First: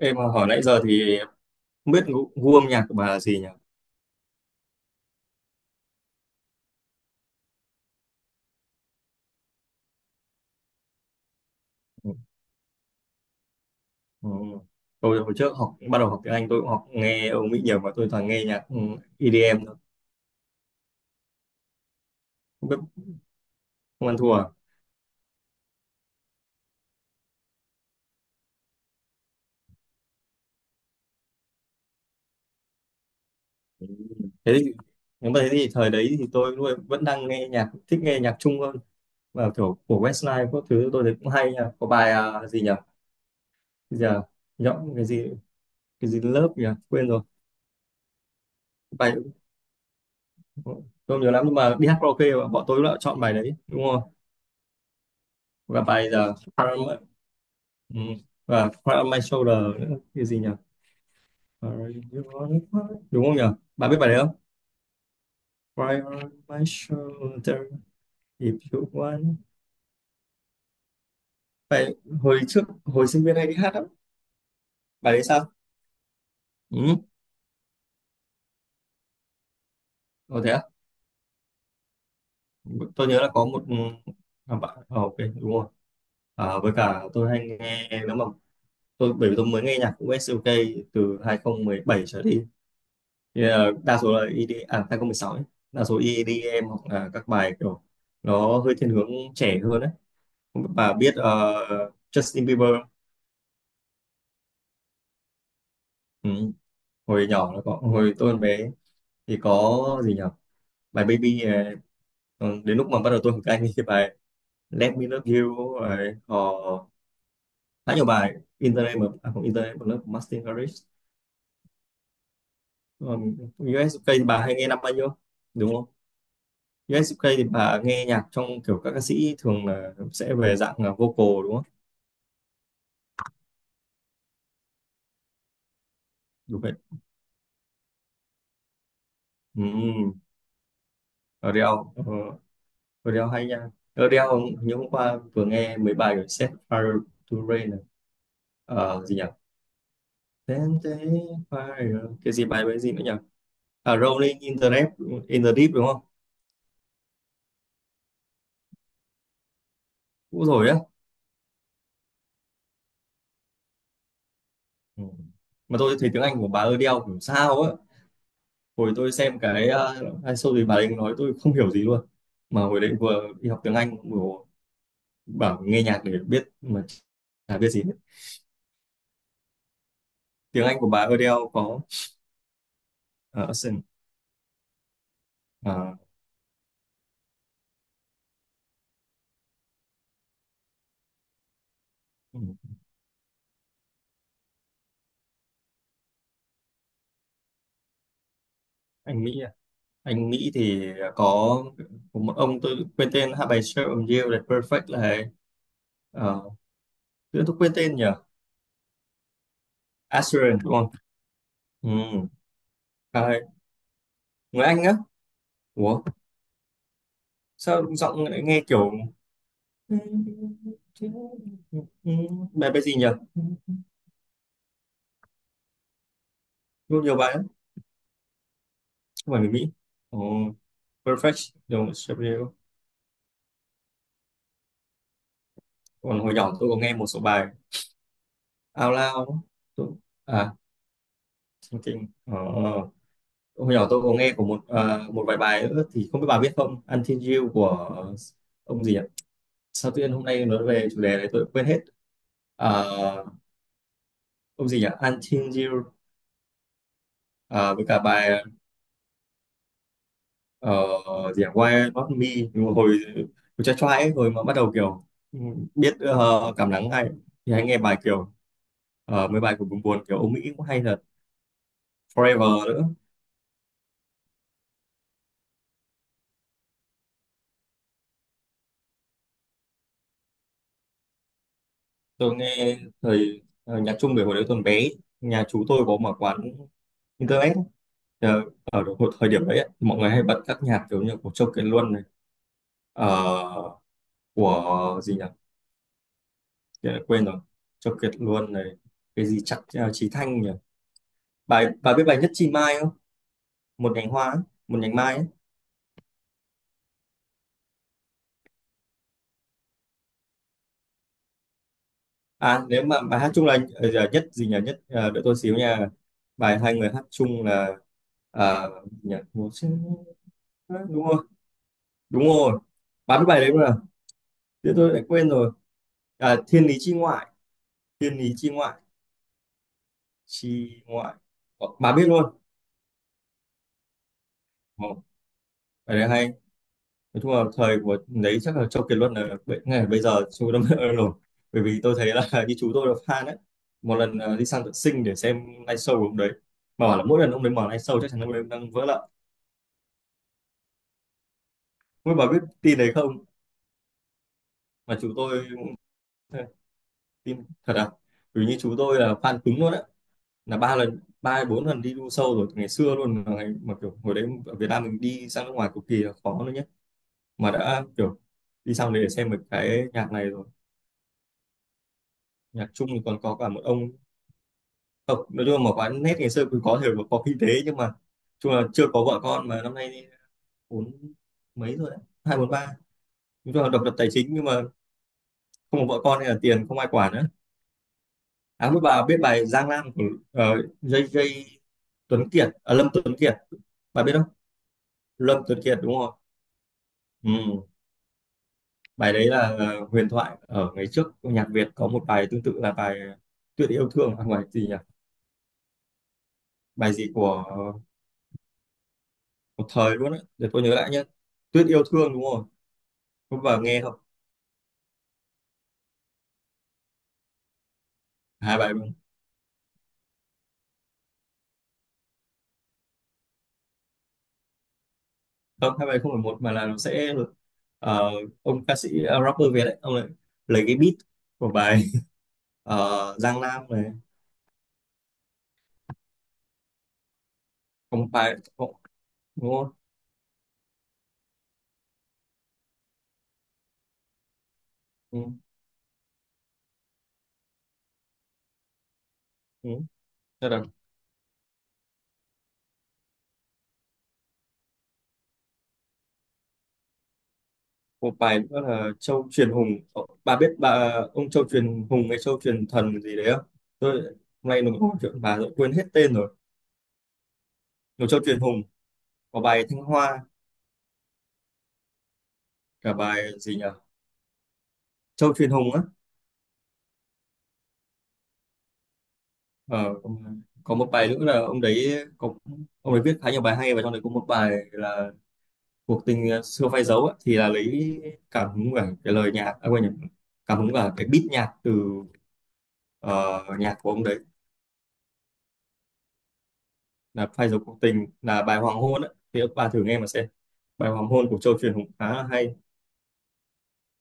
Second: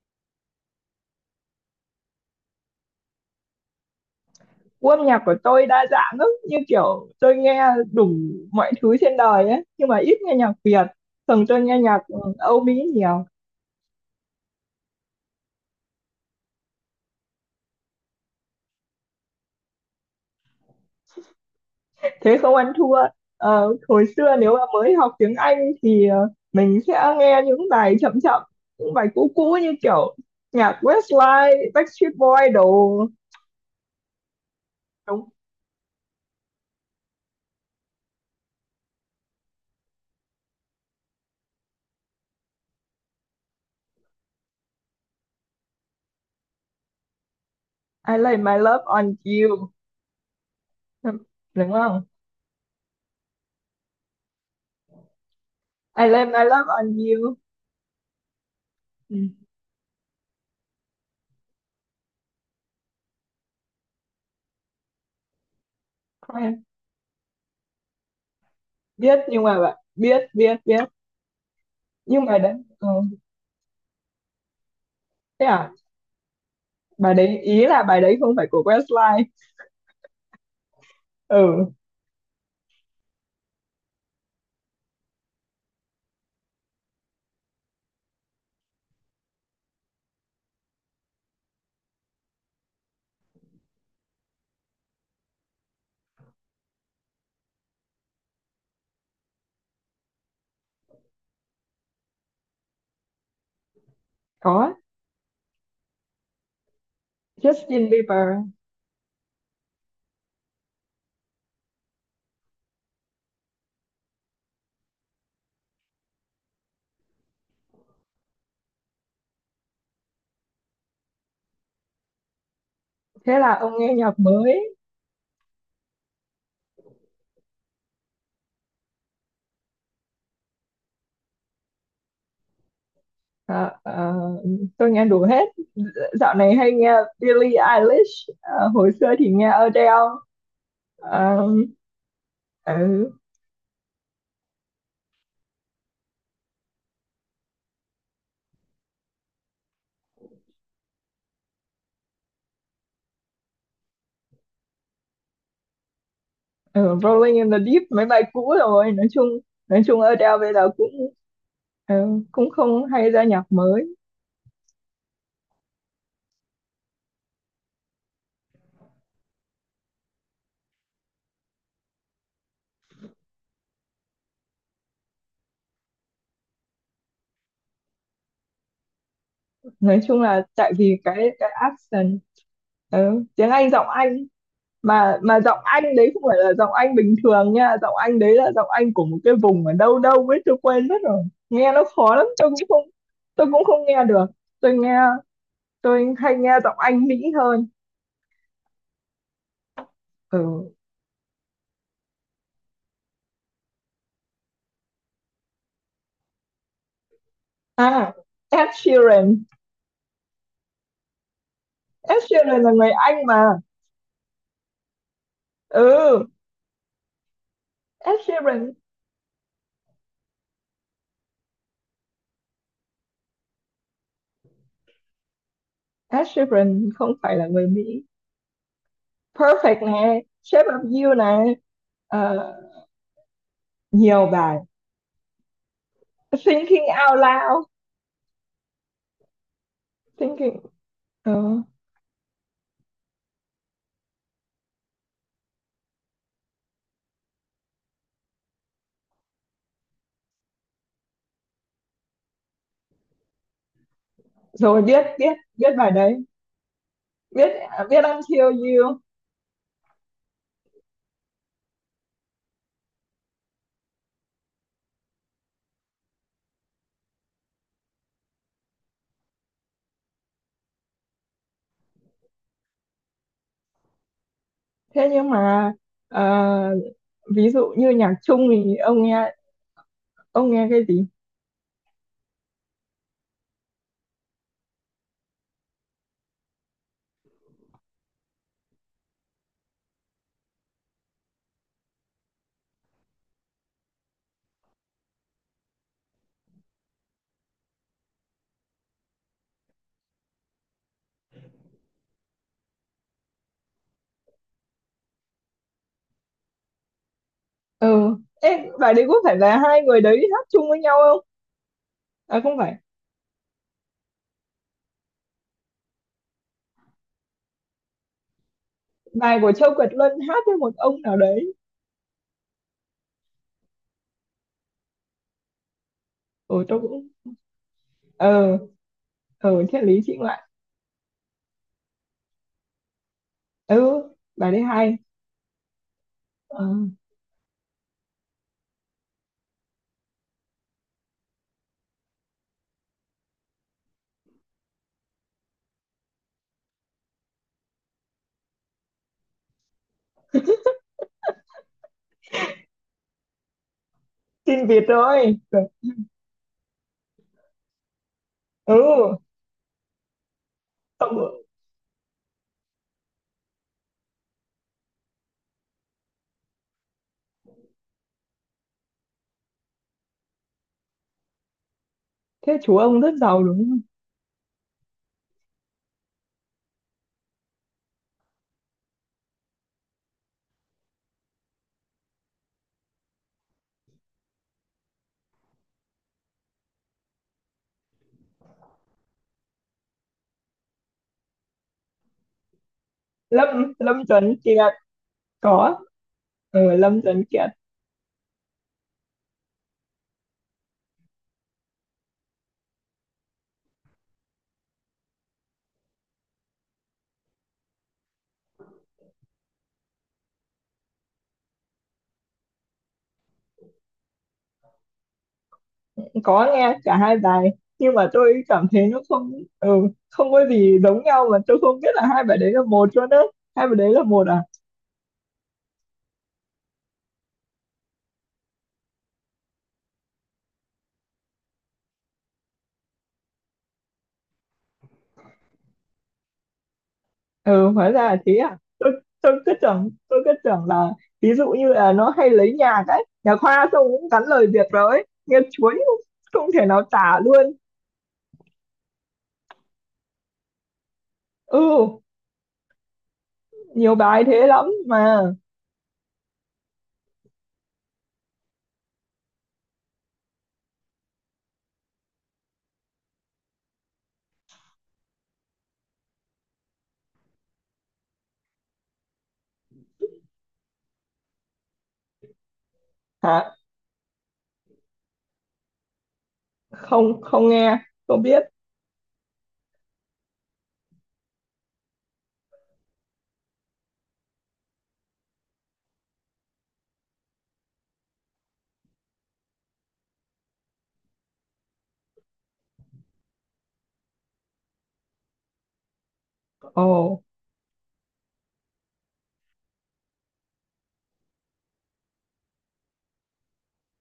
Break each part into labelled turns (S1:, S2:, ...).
S1: Em hỏi nãy giờ thì không biết gu âm nhạc của bà là gì nhỉ?
S2: Gu âm nhạc của tôi đa dạng lắm, như kiểu tôi nghe đủ mọi thứ trên đời ấy, nhưng mà ít nghe nhạc Việt. Thường tôi nghe nhạc
S1: Ừ.
S2: Âu Mỹ nhiều.
S1: Ừ. Tôi hồi trước học bắt đầu học tiếng Anh tôi cũng học nghe Âu Mỹ nhiều và tôi toàn nghe nhạc EDM thôi.
S2: Thế không
S1: Không
S2: ăn
S1: biết
S2: thua. Hồi
S1: không ăn thua
S2: xưa
S1: à?
S2: nếu mà mới học tiếng Anh thì mình sẽ nghe những bài chậm chậm, những bài cũ cũ như kiểu nhạc Westlife, Backstreet Boy đồ.
S1: Ừ. Thế thì,
S2: Đúng.
S1: nếu mà thế thì thời đấy thì tôi luôn- vẫn đang nghe nhạc thích nghe nhạc Trung hơn và kiểu của Westlife các thứ tôi thấy cũng hay nha. Có bài à, gì nhỉ? Bây giờ nhõng cái gì lớp nhỉ? Quên rồi.
S2: I lay my love
S1: Bài
S2: on
S1: tôi
S2: you,
S1: không nhớ lắm nhưng
S2: đúng
S1: mà đi hát
S2: không?
S1: karaoke bọn tôi đã chọn bài đấy đúng không? Và
S2: I
S1: bài
S2: lay
S1: giờ.
S2: my love on you.
S1: Ừ. Và Cry My
S2: Ừ.
S1: Shoulder nữa cái gì nhỉ? Cry on my- đúng không nhỉ, bạn biết bài đấy không? Cry on
S2: Quen.
S1: my shoulder if you
S2: Biết,
S1: want.
S2: nhưng mà bạn biết biết biết.
S1: Bài
S2: Nhưng mà
S1: hồi
S2: đấy,
S1: trước
S2: ừ.
S1: hồi sinh viên hay đi hát lắm, bài đấy
S2: Thế
S1: sao.
S2: à?
S1: Ừ.
S2: Bài đấy ý là bài đấy không phải của Westlife.
S1: Ồ, thế à?
S2: Ừ.
S1: Tôi nhớ là có một à, bạn ok đúng rồi. À, với cả tôi hay nghe nếu mà tôi bởi vì tôi mới nghe nhạc của SUK từ 2017 trở đi thì, đa số là i đi à 2016 ấy. Đa số i đi em hoặc là các bài kiểu nó hơi thiên hướng trẻ hơn đấy. Bà biết Justin Bieber không?
S2: Có.
S1: Ừ. Hồi nhỏ nó có
S2: Justin
S1: hồi tôi còn
S2: Bieber.
S1: bé thì có gì nhỉ, bài Baby ừ, đến lúc mà bắt đầu tôi học anh thì bài Let Me Love You rồi họ khá nhiều bài Internet mà à, không Internet mà nó của Martin Garrix.
S2: Thế là ông nghe nhạc
S1: USK thì bà hay nghe
S2: mới.
S1: năm bao nhiêu đúng không? USK thì bà nghe nhạc trong kiểu các ca sĩ thường là sẽ về dạng là vocal đúng không?
S2: Ờ, ờ, tôi nghe đủ hết. Dạo này
S1: Đúng
S2: hay
S1: vậy.
S2: nghe Billie Eilish. Ờ, hồi xưa thì nghe
S1: Ừ.
S2: Adele. Ờ.
S1: Adele ờ,
S2: Ừ.
S1: Rodeo hay nha. Rodeo hôm- như hôm qua vừa nghe mấy bài của Set Fire to Rain này. Ờ, gì nhỉ? Then they fire. Cái gì bài với gì nữa nhỉ? À, Rolling in the Deep đúng không?
S2: Ừ, Rolling in the Deep mấy bài cũ rồi. Nói chung, nói chung Adele
S1: Cũ
S2: bây giờ
S1: rồi á.
S2: cũng, ừ, cũng không hay ra nhạc mới.
S1: Ừ. Mà tôi thấy tiếng Anh của bà Adele kiểu sao á. Hồi tôi xem cái hay show thì bà ấy nói tôi không hiểu gì luôn. Mà hồi đấy vừa đi học tiếng Anh vừa bảo nghe nhạc để biết mà chả biết gì hết.
S2: Nói chung là
S1: Tiếng
S2: tại
S1: Anh của
S2: vì
S1: bà
S2: cái
S1: Adele
S2: cái
S1: có
S2: accent. Ừ, tiếng Anh,
S1: accent,
S2: giọng Anh. Mà giọng anh
S1: ờ,
S2: đấy không phải là giọng anh bình thường nha, giọng anh đấy là giọng anh của một cái vùng ở đâu đâu ấy, tôi quên mất rồi. Nghe nó khó lắm, tôi cũng
S1: ừ.
S2: không, tôi cũng không nghe được. Tôi nghe, tôi hay nghe giọng anh Mỹ hơn.
S1: Anh Mỹ, anh
S2: Ừ.
S1: Mỹ thì có một ông tôi quên tên hát bài Shape of You là Perfect là ấy. Ờ, tự nhiên tôi quên tên nhỉ.
S2: À, Ed Sheeran.
S1: Assurance đúng không. Ừ.
S2: Ed Sheeran là người Anh
S1: À,
S2: mà.
S1: người Anh á. Ủa
S2: Ừ.
S1: sao
S2: Ed
S1: giọng lại nghe
S2: Sheeran.
S1: kiểu bài bài gì nhỉ,
S2: Ed Sheeran
S1: nhiều
S2: không
S1: nhiều bài
S2: phải là
S1: lắm,
S2: người Mỹ.
S1: không phải người Mỹ.
S2: Perfect
S1: Ồ,
S2: này, Shape of You
S1: Perfect
S2: này.
S1: đúng, Shape of
S2: Ờ,
S1: You.
S2: nhiều bài.
S1: Còn hồi nhỏ tôi có
S2: Thinking
S1: nghe một
S2: Out
S1: số bài
S2: Loud.
S1: Out Loud tôi... À
S2: Thinking. Ừ.
S1: Thinking. Trình. Hôm nhỏ tôi có nghe của một à, một vài bài nữa thì không biết bà biết không, Until You của ông gì nhỉ, sao tự nhiên hôm nay nói về chủ đề này tôi quên hết. À, ông gì
S2: Rồi,
S1: nhỉ
S2: biết biết
S1: Until
S2: biết
S1: You.
S2: bài đấy. Biết.
S1: À, với cả
S2: Biết
S1: bài
S2: Until You.
S1: ờ, gì nhỉ? Why Not Me. Nhưng mà hồi hồi trai trai ấy, hồi mà bắt đầu kiểu ừ, biết cảm nắng hay thì hay nghe bài kiểu mấy bài của buồn buồn kiểu Âu Mỹ cũng hay thật. Forever nữa.
S2: Thế nhưng mà, ờ, ví dụ như nhạc chung thì ông nghe, ông nghe cái gì?
S1: Tôi nghe thời nhạc Trung về hồi đấy tôi còn bé, nhà chú tôi có mở quán internet ấy. Ờ, ở độ- thời điểm đấy ấy, mọi người hay bật các nhạc kiểu như của Châu Kiệt Luân này ờ, của gì nhỉ, tự nhiên quên rồi, Châu Kiệt Luân này, cái gì chắc Chí Thanh nhỉ, bài bà biết bài Nhất Chi Mai không, một nhành hoa ấy, một nhành mai ấy.
S2: Ừ. Ê, bài đấy có phải là hai người đấy hát chung với nhau không? À không
S1: À
S2: phải.
S1: nếu mà bài hát chung là giờ nhất gì nhỉ nhất đợi tôi xíu nha, bài hai người hát chung là gì nhỉ
S2: Bài
S1: Một
S2: của Châu Kiệt
S1: sinh-
S2: Luân hát với một ông
S1: đúng
S2: nào
S1: rồi,
S2: đấy.
S1: đúng rồi. Bà biết bài đấy không nào, thế tôi lại quên rồi. À, Thiên
S2: Ừ
S1: Lý
S2: tôi
S1: Chi
S2: cũng,
S1: Ngoại. Thiên Lý Chi
S2: ờ,
S1: Ngoại
S2: ờ triết lý chị ngoại.
S1: Chi ngoại. Ờ, bà biết luôn.
S2: Ừ, bài đấy
S1: Ờ,
S2: hay.
S1: cái đấy hay.
S2: Ờ,
S1: Nói chung là thời của đấy chắc là Châu Kiệt Luân là bây- ngay bây giờ chú đâm rồi, bởi vì tôi thấy là như chú tôi là fan đấy, một lần đi sang tận sinh để xem live show của ông đấy mà bảo là mỗi lần ông đấy mở live show chắc chắn ông đấy đang vỡ lợ. Không bà biết tin đấy không,
S2: tin Việt
S1: mà chú
S2: rồi.
S1: tôi tin thật à, bởi vì như chú tôi là
S2: Ừ.
S1: fan cứng luôn đấy, là ba lần
S2: ông,
S1: ba hay bốn lần đi du show rồi từ ngày xưa luôn mà, ngày, mà kiểu hồi đấy ở Việt Nam mình đi sang nước ngoài cực kỳ là khó, mà đã kiểu đi sang đấy để xem một cái nhạc này rồi.
S2: Thế
S1: Nhạc
S2: chú
S1: Trung
S2: ông
S1: thì
S2: rất
S1: còn có
S2: giàu
S1: cả
S2: đúng
S1: một
S2: không?
S1: ông, không nói chung là một quán nét ngày xưa cũng có thể là có kinh tế nhưng mà chung là chưa có vợ con mà năm nay thì bốn mấy rồi đấy hai bốn ba, nói chung là độc lập tài chính nhưng mà không có vợ con hay là tiền không ai quản nữa. À mới bà biết bài Giang Nam của ờ, JJ Tuấn Kiệt à, Lâm Tuấn Kiệt,
S2: Lâm Lâm
S1: bà biết không,
S2: Tuấn Kiệt.
S1: Lâm Tuấn
S2: Có.
S1: Kiệt đúng không.
S2: Ừ, Lâm Tuấn Kiệt.
S1: Ừ. Bài đấy là huyền thoại ở ngày trước, nhạc Việt có một bài tương tự là bài Tuyệt yêu thương à, không phải gì nhỉ, bài gì của một thời luôn á, để tôi nhớ lại nhé. Tuyết yêu thương đúng không, không vào nghe không.
S2: Có nghe cả hai bài, nhưng mà tôi
S1: Hai
S2: cảm
S1: bài,
S2: thấy nó không, ừ, không có gì giống nhau mà. Tôi không biết là hai bài đấy là một cho đó. Hai bài đấy là một à?
S1: không hai bài không phải một mà là nó sẽ ờ, ông ca sĩ rapper Việt đấy ông lại lấy cái beat của bài Giang Nam này,
S2: Ừ, hóa ra
S1: không
S2: là thế
S1: phải
S2: à. Tôi cứ
S1: đúng không.
S2: tưởng, tôi cứ tưởng là ví dụ như là nó hay lấy nhạc ấy nhà khoa xong cũng gắn lời Việt rồi ấy,
S1: ừ,
S2: nghe chuối không, không thể nào tả luôn.
S1: ừ. Thế là
S2: Ừ, nhiều bài thế lắm mà.
S1: một bài nữa là Châu Truyền Hùng. Ờ, bà biết bà ông Châu Truyền Hùng hay Châu Truyền Thần gì đấy không, tôi hôm nay nó có một chuyện bà rồi quên hết tên rồi. Một Châu Truyền Hùng có bài Thanh Hoa cả bài
S2: Hả?
S1: gì nhỉ, Châu Truyền Hùng á.
S2: Không, không nghe. Không biết.
S1: Ờ, có một bài nữa là ông đấy có, ông ấy viết khá nhiều bài hay và trong đấy có một bài là cuộc tình xưa phai dấu á, thì là lấy cảm hứng cả cái lời nhạc à, quên nhầm, cảm hứng cả cái beat nhạc từ ờ, nhạc của ông đấy,
S2: Ồ.
S1: là phai dấu cuộc tình là bài hoàng hôn ấy, thì các bà thử nghe mà xem, bài hoàng hôn của Châu Truyền cũng khá là hay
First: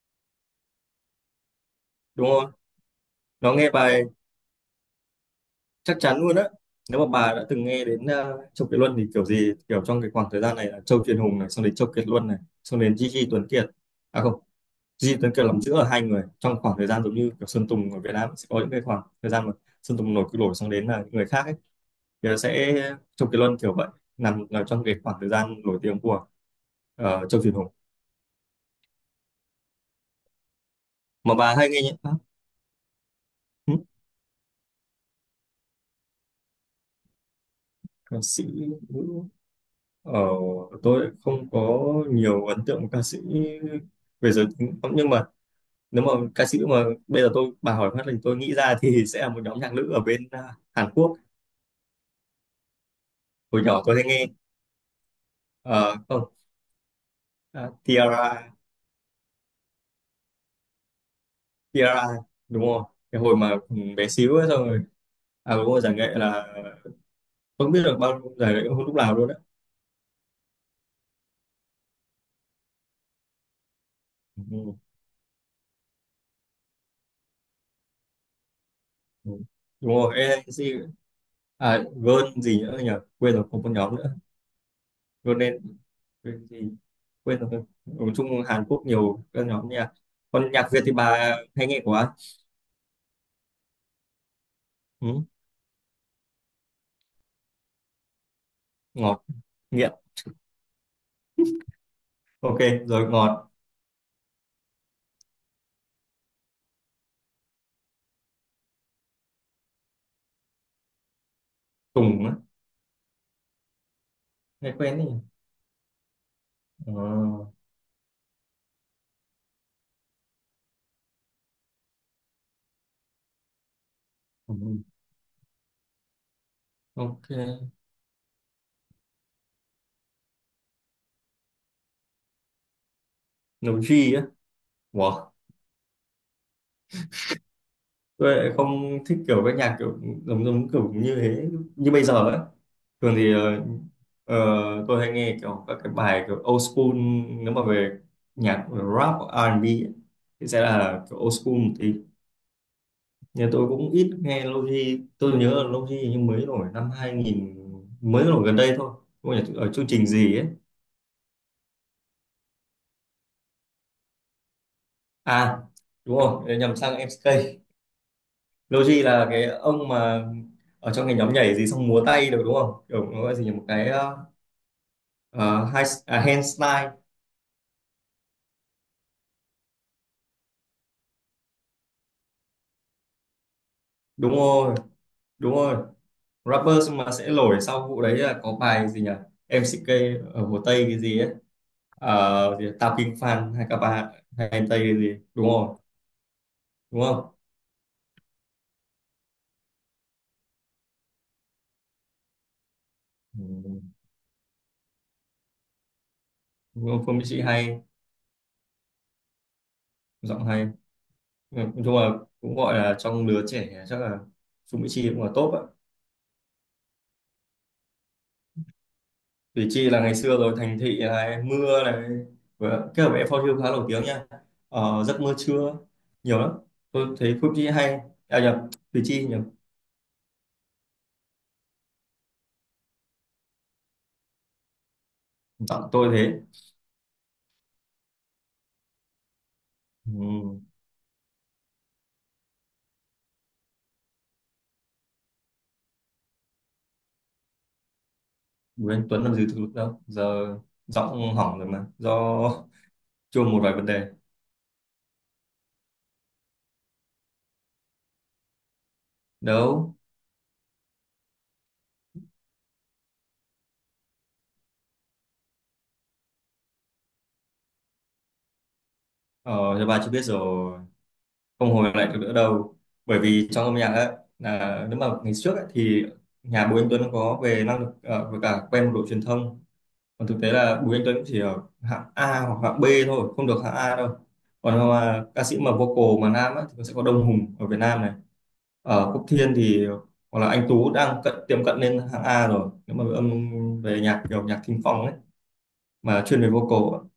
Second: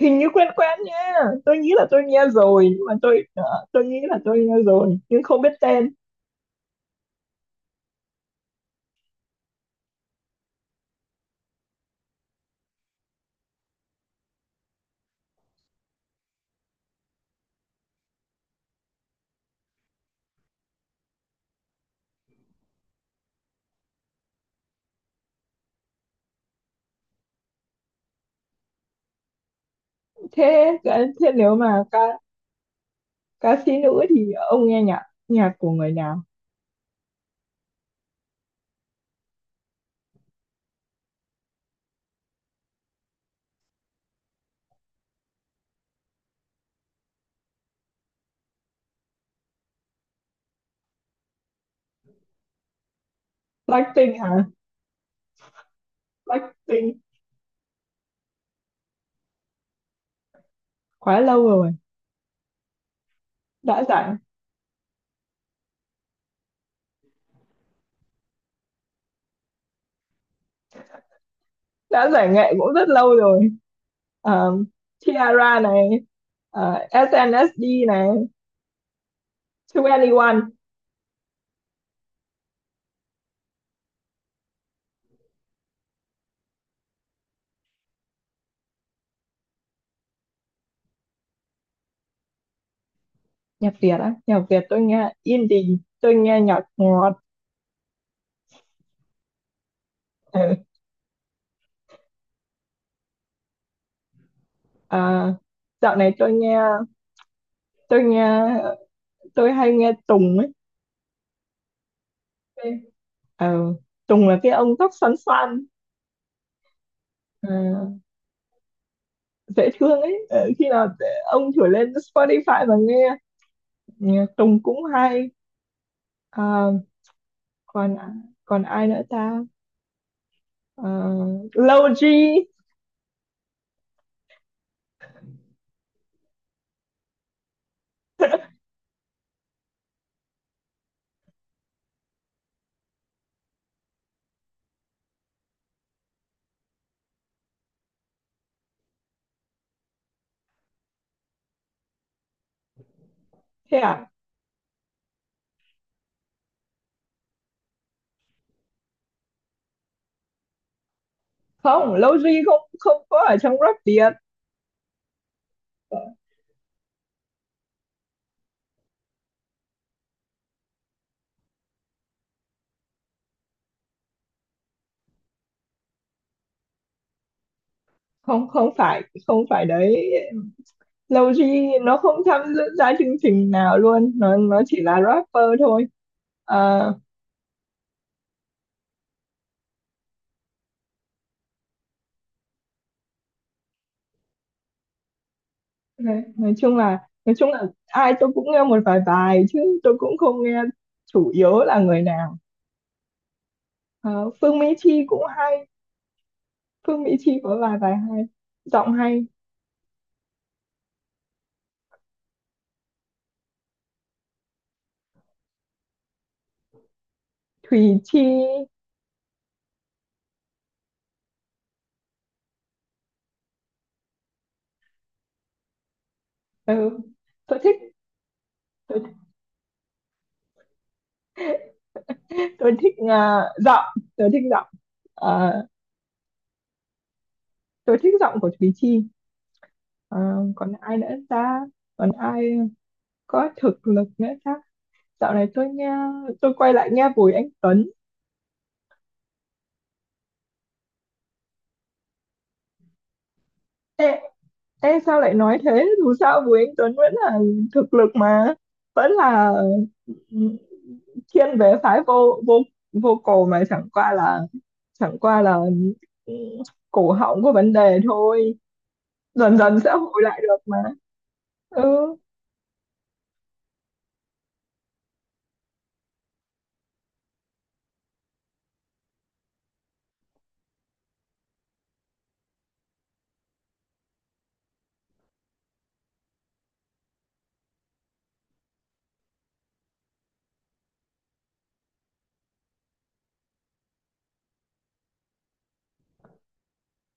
S2: Hình như quen quen nha. Tôi nghĩ là tôi
S1: đúng
S2: nghe
S1: không.
S2: rồi, nhưng mà tôi,
S1: Nó nghe
S2: tôi nghĩ
S1: bài
S2: là tôi nghe rồi nhưng không biết tên.
S1: chắc chắn luôn á, nếu mà bà đã từng nghe đến Châu Kiệt Luân thì kiểu gì kiểu trong cái khoảng thời gian này là Châu Truyền Hùng này xong đến Châu Kiệt Luân này xong đến Gigi Tuấn Kiệt, à không, Duy Tuấn Kiệt làm chữ ở hai người trong khoảng thời gian giống như kiểu Sơn Tùng ở Việt Nam sẽ có những cái khoảng thời gian mà Sơn Tùng nổi cứ nổi xong đến là những người khác ấy thì nó sẽ Châu Kiệt Luân kiểu vậy, nằm, ở trong cái khoảng thời gian nổi tiếng của Châu Việt Hùng.
S2: Thế thế
S1: Mà
S2: nếu
S1: bà hay nghe
S2: mà
S1: những à,
S2: ca, ca sĩ
S1: ừ,
S2: nữ thì ông nghe nhạc, nhạc của người nào?
S1: ca sĩ nữ ờ, tôi không có nhiều ấn tượng ca sĩ về giới tính lắm. Nhưng mà nếu mà ca sĩ mà bây giờ tôi bà hỏi phát thì tôi nghĩ ra thì sẽ là một nhóm nhạc nữ ở bên à, Hàn Quốc, hồi nhỏ tôi hay
S2: Blackpink
S1: nghe
S2: hả?
S1: ờ, không,
S2: Blackpink
S1: à, Tiara,
S2: quá lâu rồi,
S1: Kira đúng không, cái hồi mà
S2: đã
S1: bé
S2: giải,
S1: xíu ấy, xong rồi. À đúng rồi giải nghệ là không biết được bao giải nghệ không lúc nào luôn đấy.
S2: đã giải nghệ cũng rất lâu rồi.
S1: ừ,
S2: Ờ,
S1: ừ.
S2: Ciara này, ờ, SNSD này,
S1: ừ. Đúng rồi ê,
S2: 2NE1.
S1: cái gì, à Gơn gì nữa nhỉ, quên rồi không có nhóm nữa, Gơn nên quên gì, quên rồi nói chung Hàn Quốc nhiều các nhóm nha. Còn nhạc Việt thì bà hay nghe của ai?
S2: Nhạc Việt á, nhạc Việt tôi nghe
S1: ừ,
S2: indie, tôi nghe nhạc ngọt.
S1: Ngọt, nghiện,
S2: Ừ.
S1: ok rồi ngọt.
S2: Ờ, dạo này tôi nghe, tôi nghe, tôi hay nghe Tùng ấy.
S1: Tùng á,
S2: Ờ, Tùng là cái ông
S1: nghe
S2: tóc
S1: quen đấy
S2: xoăn
S1: nhỉ.
S2: xoăn,
S1: Ờ,
S2: ờ, dễ thương ấy. Ông thử lên Spotify và nghe. Nhạc Tùng
S1: Tùng.
S2: cũng hay. Ờ,
S1: Ok.
S2: còn, còn ai nữa ta? Ờ, Low G.
S1: Nấu G á, wow, tôi lại không thích kiểu các nhạc kiểu giống giống kiểu như thế, như bây giờ ấy. Thường thì tôi hay nghe kiểu các cái bài kiểu old school. Nếu mà về nhạc rap R&B ấy, thì sẽ là kiểu old school một tí. Nhưng tôi
S2: Thế
S1: cũng
S2: à?
S1: ít nghe Lofi, tôi nhớ là Lofi nhưng mới nổi năm hai nghìn, mới nổi gần đây thôi, không phải ở chương trình gì ấy.
S2: Không, Low G không, không có ở trong rap Việt.
S1: À đúng rồi, nhầm sang MCK. Lofi là cái ông mà ở trong cái nhóm nhảy gì xong múa tay được đúng không, kiểu nó gọi gì nhỉ? Một cái ờ, hai à, Handslide.
S2: Không, không phải, không phải đấy. Low G nó không tham gia chương trình nào luôn,
S1: Đúng
S2: nó
S1: rồi,
S2: chỉ là
S1: đúng
S2: rapper
S1: rồi,
S2: thôi.
S1: rapper
S2: Ờ.
S1: mà sẽ nổi sau vụ đấy là có bài gì nhỉ, em MCK ở Hồ Tây cái gì ấy. Ờ, gì Tao Kinh Phan hay các bạn hay em Tây cái gì, đúng rồi.
S2: Nói chung là,
S1: Đúng
S2: nói
S1: không.
S2: chung là ai tôi cũng nghe một vài bài chứ tôi cũng không nghe chủ yếu là người nào.
S1: Ừ.
S2: Ờ, Phương Mỹ Chi cũng hay.
S1: Đúng
S2: Phương
S1: không,
S2: Mỹ
S1: Phương Mỹ
S2: Chi
S1: Chi
S2: có vài
S1: hay,
S2: bài hay, giọng hay.
S1: giọng hay. Ừ, nói chung là cũng gọi là trong lứa trẻ chắc là Phương Mỹ Chi cũng là top á.
S2: Thùy Chi.
S1: Củ Chi là ngày xưa rồi, thành thị này, mưa này, và kết hợp với phao thiêu khá nổi tiếng nha. Ờ, giấc mơ trưa, nhiều lắm.
S2: Ừ,
S1: Tôi thấy Củ
S2: tôi
S1: Chi
S2: thích,
S1: hay. À nhầm,
S2: tôi,
S1: Củ Chi nhầm.
S2: tôi thích, giọng, tôi thích giọng. Ờ,
S1: Giọng tôi thế.
S2: tôi thích giọng của Thùy Chi.
S1: Ừ.
S2: Ờ, còn ai nữa ta? Còn ai có thực lực nữa ta? Dạo này tôi nghe, tôi quay lại nghe Bùi Anh Tuấn.
S1: Bùi Anh Tuấn làm gì thực lực đâu giờ, giọng hỏng rồi mà do chuông một vài vấn đề.
S2: Ê, ê sao lại nói thế? Dù sao Bùi Anh Tuấn vẫn là thực lực mà, vẫn là,
S1: Đâu,
S2: ừ, thiên về phái vô vô vô cổ, mà chẳng qua là, chẳng qua là, ừ, cổ họng có vấn đề thôi. Dần
S1: ờ,
S2: dần
S1: thì
S2: sẽ
S1: bà chưa
S2: hồi
S1: biết
S2: lại được mà.
S1: rồi, không hồi lại
S2: Ừ.
S1: được nữa đâu. Bởi vì trong âm nhạc ấy, là nếu mà ngày trước ấy, thì nhà Bùi Anh Tuấn có về năng lực với cả quen một đội truyền thông, còn thực tế là Bùi Anh Tuấn chỉ ở hạng A hoặc hạng B thôi, không được hạng A đâu. Còn mà ca sĩ mà vocal mà nam ấy, thì sẽ có Đông Hùng ở Việt Nam này, ở Quốc Thiên thì, hoặc là anh Tú đang cận tiệm cận lên hạng A rồi, nếu mà âm về nhạc kiểu nhạc thính phòng ấy, mà chuyên về vocal ấy.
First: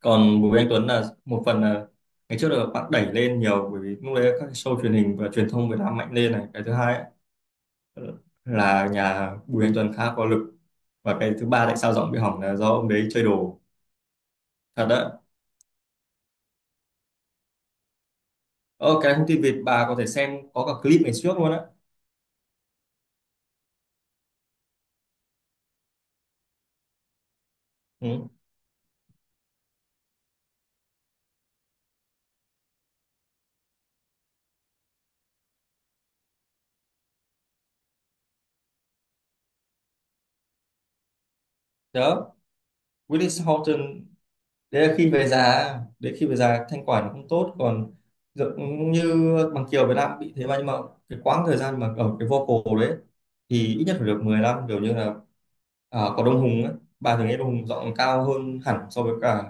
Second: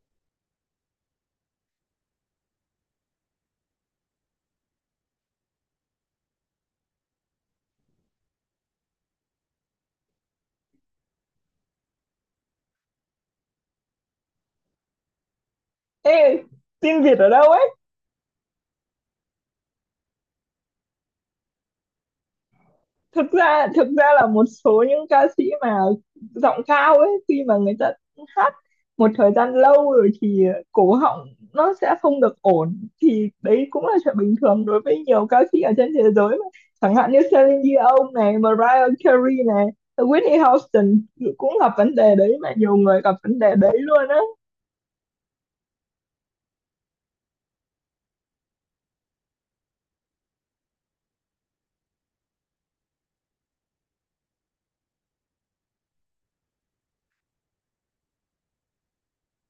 S1: Còn Bùi Anh Tuấn là một phần là ngày trước là bạn đẩy lên nhiều, bởi vì lúc đấy các show truyền hình và truyền thông Việt Nam mạnh lên này, cái thứ hai ấy, là nhà Bùi Anh Tuấn khá có lực, và cái thứ ba tại sao giọng bị hỏng là do ông đấy chơi đồ, thật đấy.
S2: Ê, tin Việt ở đâu ấy.
S1: Ờ, cái thông tin Việt bà có thể xem, có cả clip ngày trước luôn á.
S2: Thực ra, thực ra là một số những ca sĩ mà giọng cao ấy, khi mà người ta
S1: Ừ.
S2: hát một thời gian lâu rồi thì cổ họng nó sẽ không được ổn, thì đấy cũng là chuyện bình thường đối với nhiều ca sĩ ở trên thế giới mà. Chẳng hạn như Celine Dion này, Mariah Carey này, Whitney Houston cũng gặp vấn đề
S1: Đó,
S2: đấy mà, nhiều người gặp vấn
S1: Willis
S2: đề đấy
S1: Horton.
S2: luôn á.
S1: Đấy là khi về già, đấy khi về già thanh quản nó cũng tốt. Còn giống như bằng Kiều Việt Nam bị thế mà, nhưng mà cái quãng thời gian mà ở cái vocal đấy thì ít nhất phải được 10 năm, kiểu như là à, có Đông Hùng ấy. Bà thường nghe Đông Hùng giọng cao hơn hẳn so với cả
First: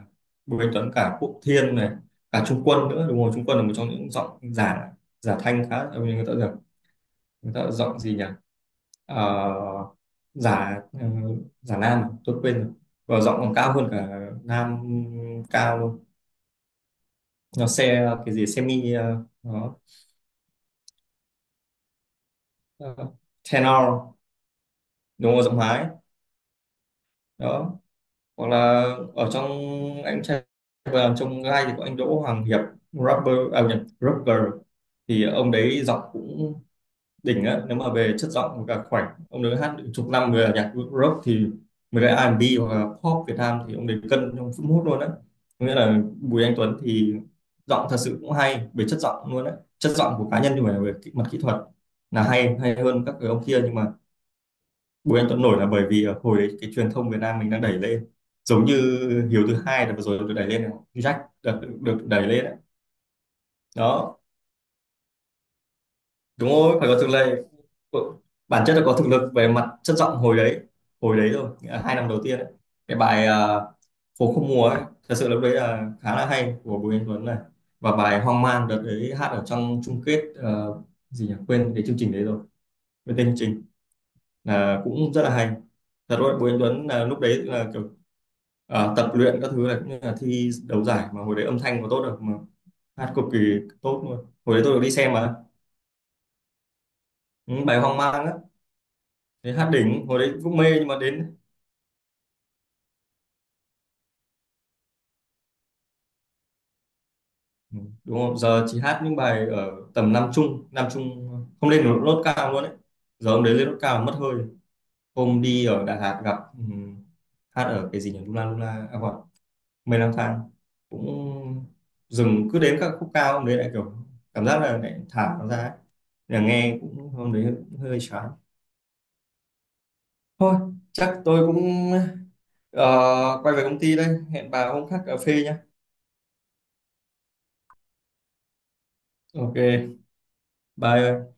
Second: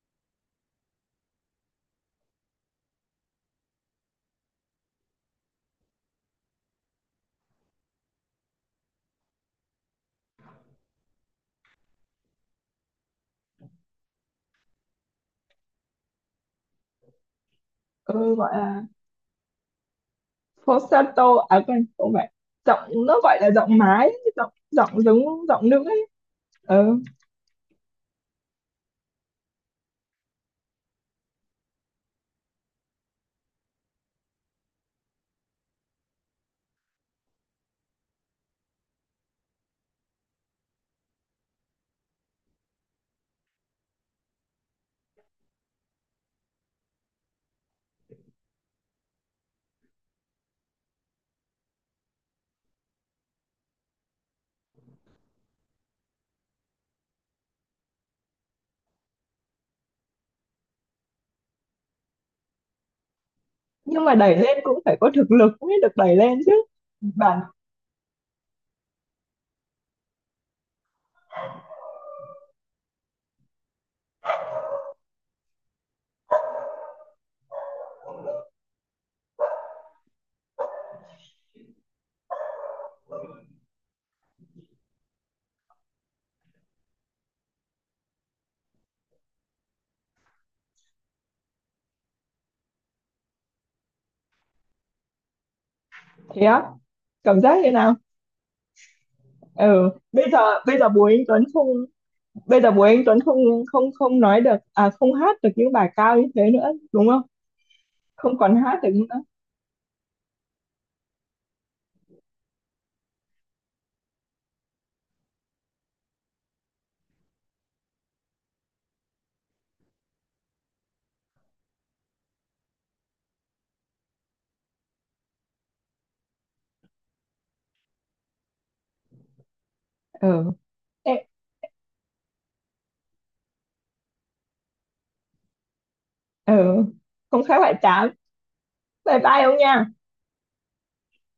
S1: Bùi Anh Tuấn, cả Quốc Thiên này, cả Trung Quân nữa. Đúng rồi, Trung Quân là một trong những giọng giả, giả thanh khá, người ta, người ta giọng gì nhỉ, Ờ, giả giả nam à? Tôi quên rồi, và giọng còn cao hơn cả nam cao luôn, nó xe
S2: Ừ,
S1: cái gì
S2: gọi là
S1: semi nó,
S2: falsetto à, quên, không phải. Giọng
S1: ờ,
S2: nó gọi là giọng mái.
S1: tenor.
S2: Giọng giọng giống
S1: Đúng rồi, giọng
S2: giọng nữ
S1: hái.
S2: ấy. Ừ.
S1: Đó, hoặc là ở trong anh trai, và trong gai thì có anh Đỗ Hoàng Hiệp, rapper à nhầm, rapper thì ông đấy giọng cũng đỉnh á, nếu mà về chất giọng. Và khoảnh ông đấy hát được chục năm về nhạc rock, thì mấy cái R&B hoặc là pop Việt Nam thì ông đấy cân trong phút mút luôn á. Nghĩa là Bùi Anh Tuấn thì giọng thật sự cũng hay về chất giọng luôn á, chất giọng của cá nhân, nhưng mà về mặt kỹ thuật là hay hay hơn các cái ông kia, nhưng mà Bùi Anh Tuấn nổi là bởi vì hồi đấy cái truyền thông Việt Nam mình đang đẩy lên, giống như Hiếu thứ hai là vừa rồi được đẩy lên này, Jack được, được đẩy lên đấy.
S2: Nhưng mà
S1: Đó.
S2: đẩy lên cũng phải có thực lực mới được đẩy lên
S1: Đúng
S2: chứ
S1: rồi, phải có thực
S2: bạn.
S1: lực, bản chất là có thực lực về mặt chất giọng hồi đấy, hồi đấy rồi, nghĩa là 2 năm đầu tiên ấy. Cái bài à, phố không mùa ấy, thật sự lúc đấy là khá là hay của Bùi Anh Tuấn này. Và bài hoang mang đợt đấy hát ở trong chung kết ờ, gì nhỉ, quên cái chương trình đấy rồi, quên tên chương trình, là cũng rất là hay. Thật rồi, Bùi Anh Tuấn là lúc đấy là kiểu ờ, tập luyện các thứ là cũng như là thi đấu giải, mà hồi đấy âm thanh có tốt được mà hát cực kỳ tốt luôn, hồi đấy tôi được đi xem mà.
S2: Thế á? Cảm
S1: Ừ,
S2: giác thế
S1: bài
S2: nào?
S1: hoang mang á, thế hát
S2: Ừ
S1: đỉnh hồi
S2: bây
S1: đấy
S2: giờ,
S1: cũng mê,
S2: bây giờ
S1: nhưng mà
S2: Bùi Anh
S1: đến
S2: Tuấn không, bây giờ Bùi Anh Tuấn không, không, không nói được, à không hát được những bài cao như thế nữa đúng không?
S1: ừ, đúng
S2: Không
S1: không,
S2: còn
S1: giờ
S2: hát
S1: chỉ
S2: được
S1: hát những
S2: nữa.
S1: bài ở tầm nam trung, nam trung, không lên được nốt cao luôn đấy. Giờ hôm đấy lên nốt cao là mất hơi. Hôm đi ở Đà Lạt gặp hát ở cái gì nhỉ, Luna Luna à quên, Mây lang thang, cũng dừng cứ đến các khúc cao hôm đấy lại kiểu cảm giác là lại thả nó ra ấy. Là nghe cũng hôm đấy hơi chán.
S2: Ừ.
S1: Thôi,
S2: Ê.
S1: chắc tôi cũng ờ, quay về công ty đây, hẹn bà hôm khác cà phê nhá.
S2: Ừ, không khác bạn tám, bye bye ông
S1: Ok,
S2: nha.
S1: bye.